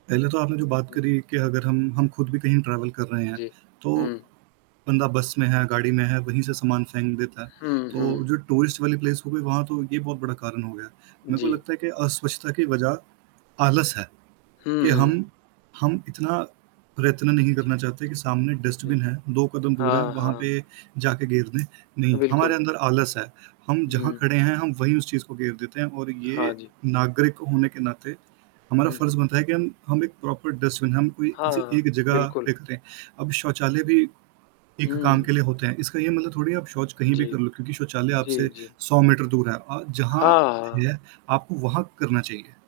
पहले तो आपने जो बात हुँ। करी कि अगर हम हम खुद भी कहीं ट्रैवल कर रहे हैं, जी। तो हुँ। बंदा बस में है, गाड़ी में है, वहीं से सामान फेंक देता है। हुँ, तो हुँ। जो टूरिस्ट वाली प्लेस हो गई, वहाँ तो ये बहुत बड़ा कारण हो गया। मेरे को जी। लगता है कि अस्वच्छता की वजह आलस है, हुँ, कि हुँ। हम हम इतना प्रयत्न नहीं जी। करना चाहते कि सामने जी। डस्टबिन है, 2 कदम दूर है, हाँ, वहाँ पे हाँ। जाके गेर दें, अ, नहीं, हमारे बिल्कुल। अंदर आलस है। हम जहाँ हुँ। खड़े हैं, हम वहीं उस चीज़ को गेर देते हैं और हाँ ये जी। नागरिक होने के नाते हमारा हुँ, हुँ। फ़र्ज़ बनता है कि हम हम 1 प्रॉपर डस्टबिन हम कोई हाँ, किसी हाँ, एक जगह बिल्कुल। पे करें। अब शौचालय भी एक काम हुँ। के लिए होते हैं, इसका ये मतलब थोड़ी आप शौच कहीं जी। भी कर लो, क्योंकि शौचालय जी, आपसे जी। 100 मीटर दूर है अ, जहाँ हाँ, हाँ। है, आपको वहाँ करना चाहिए।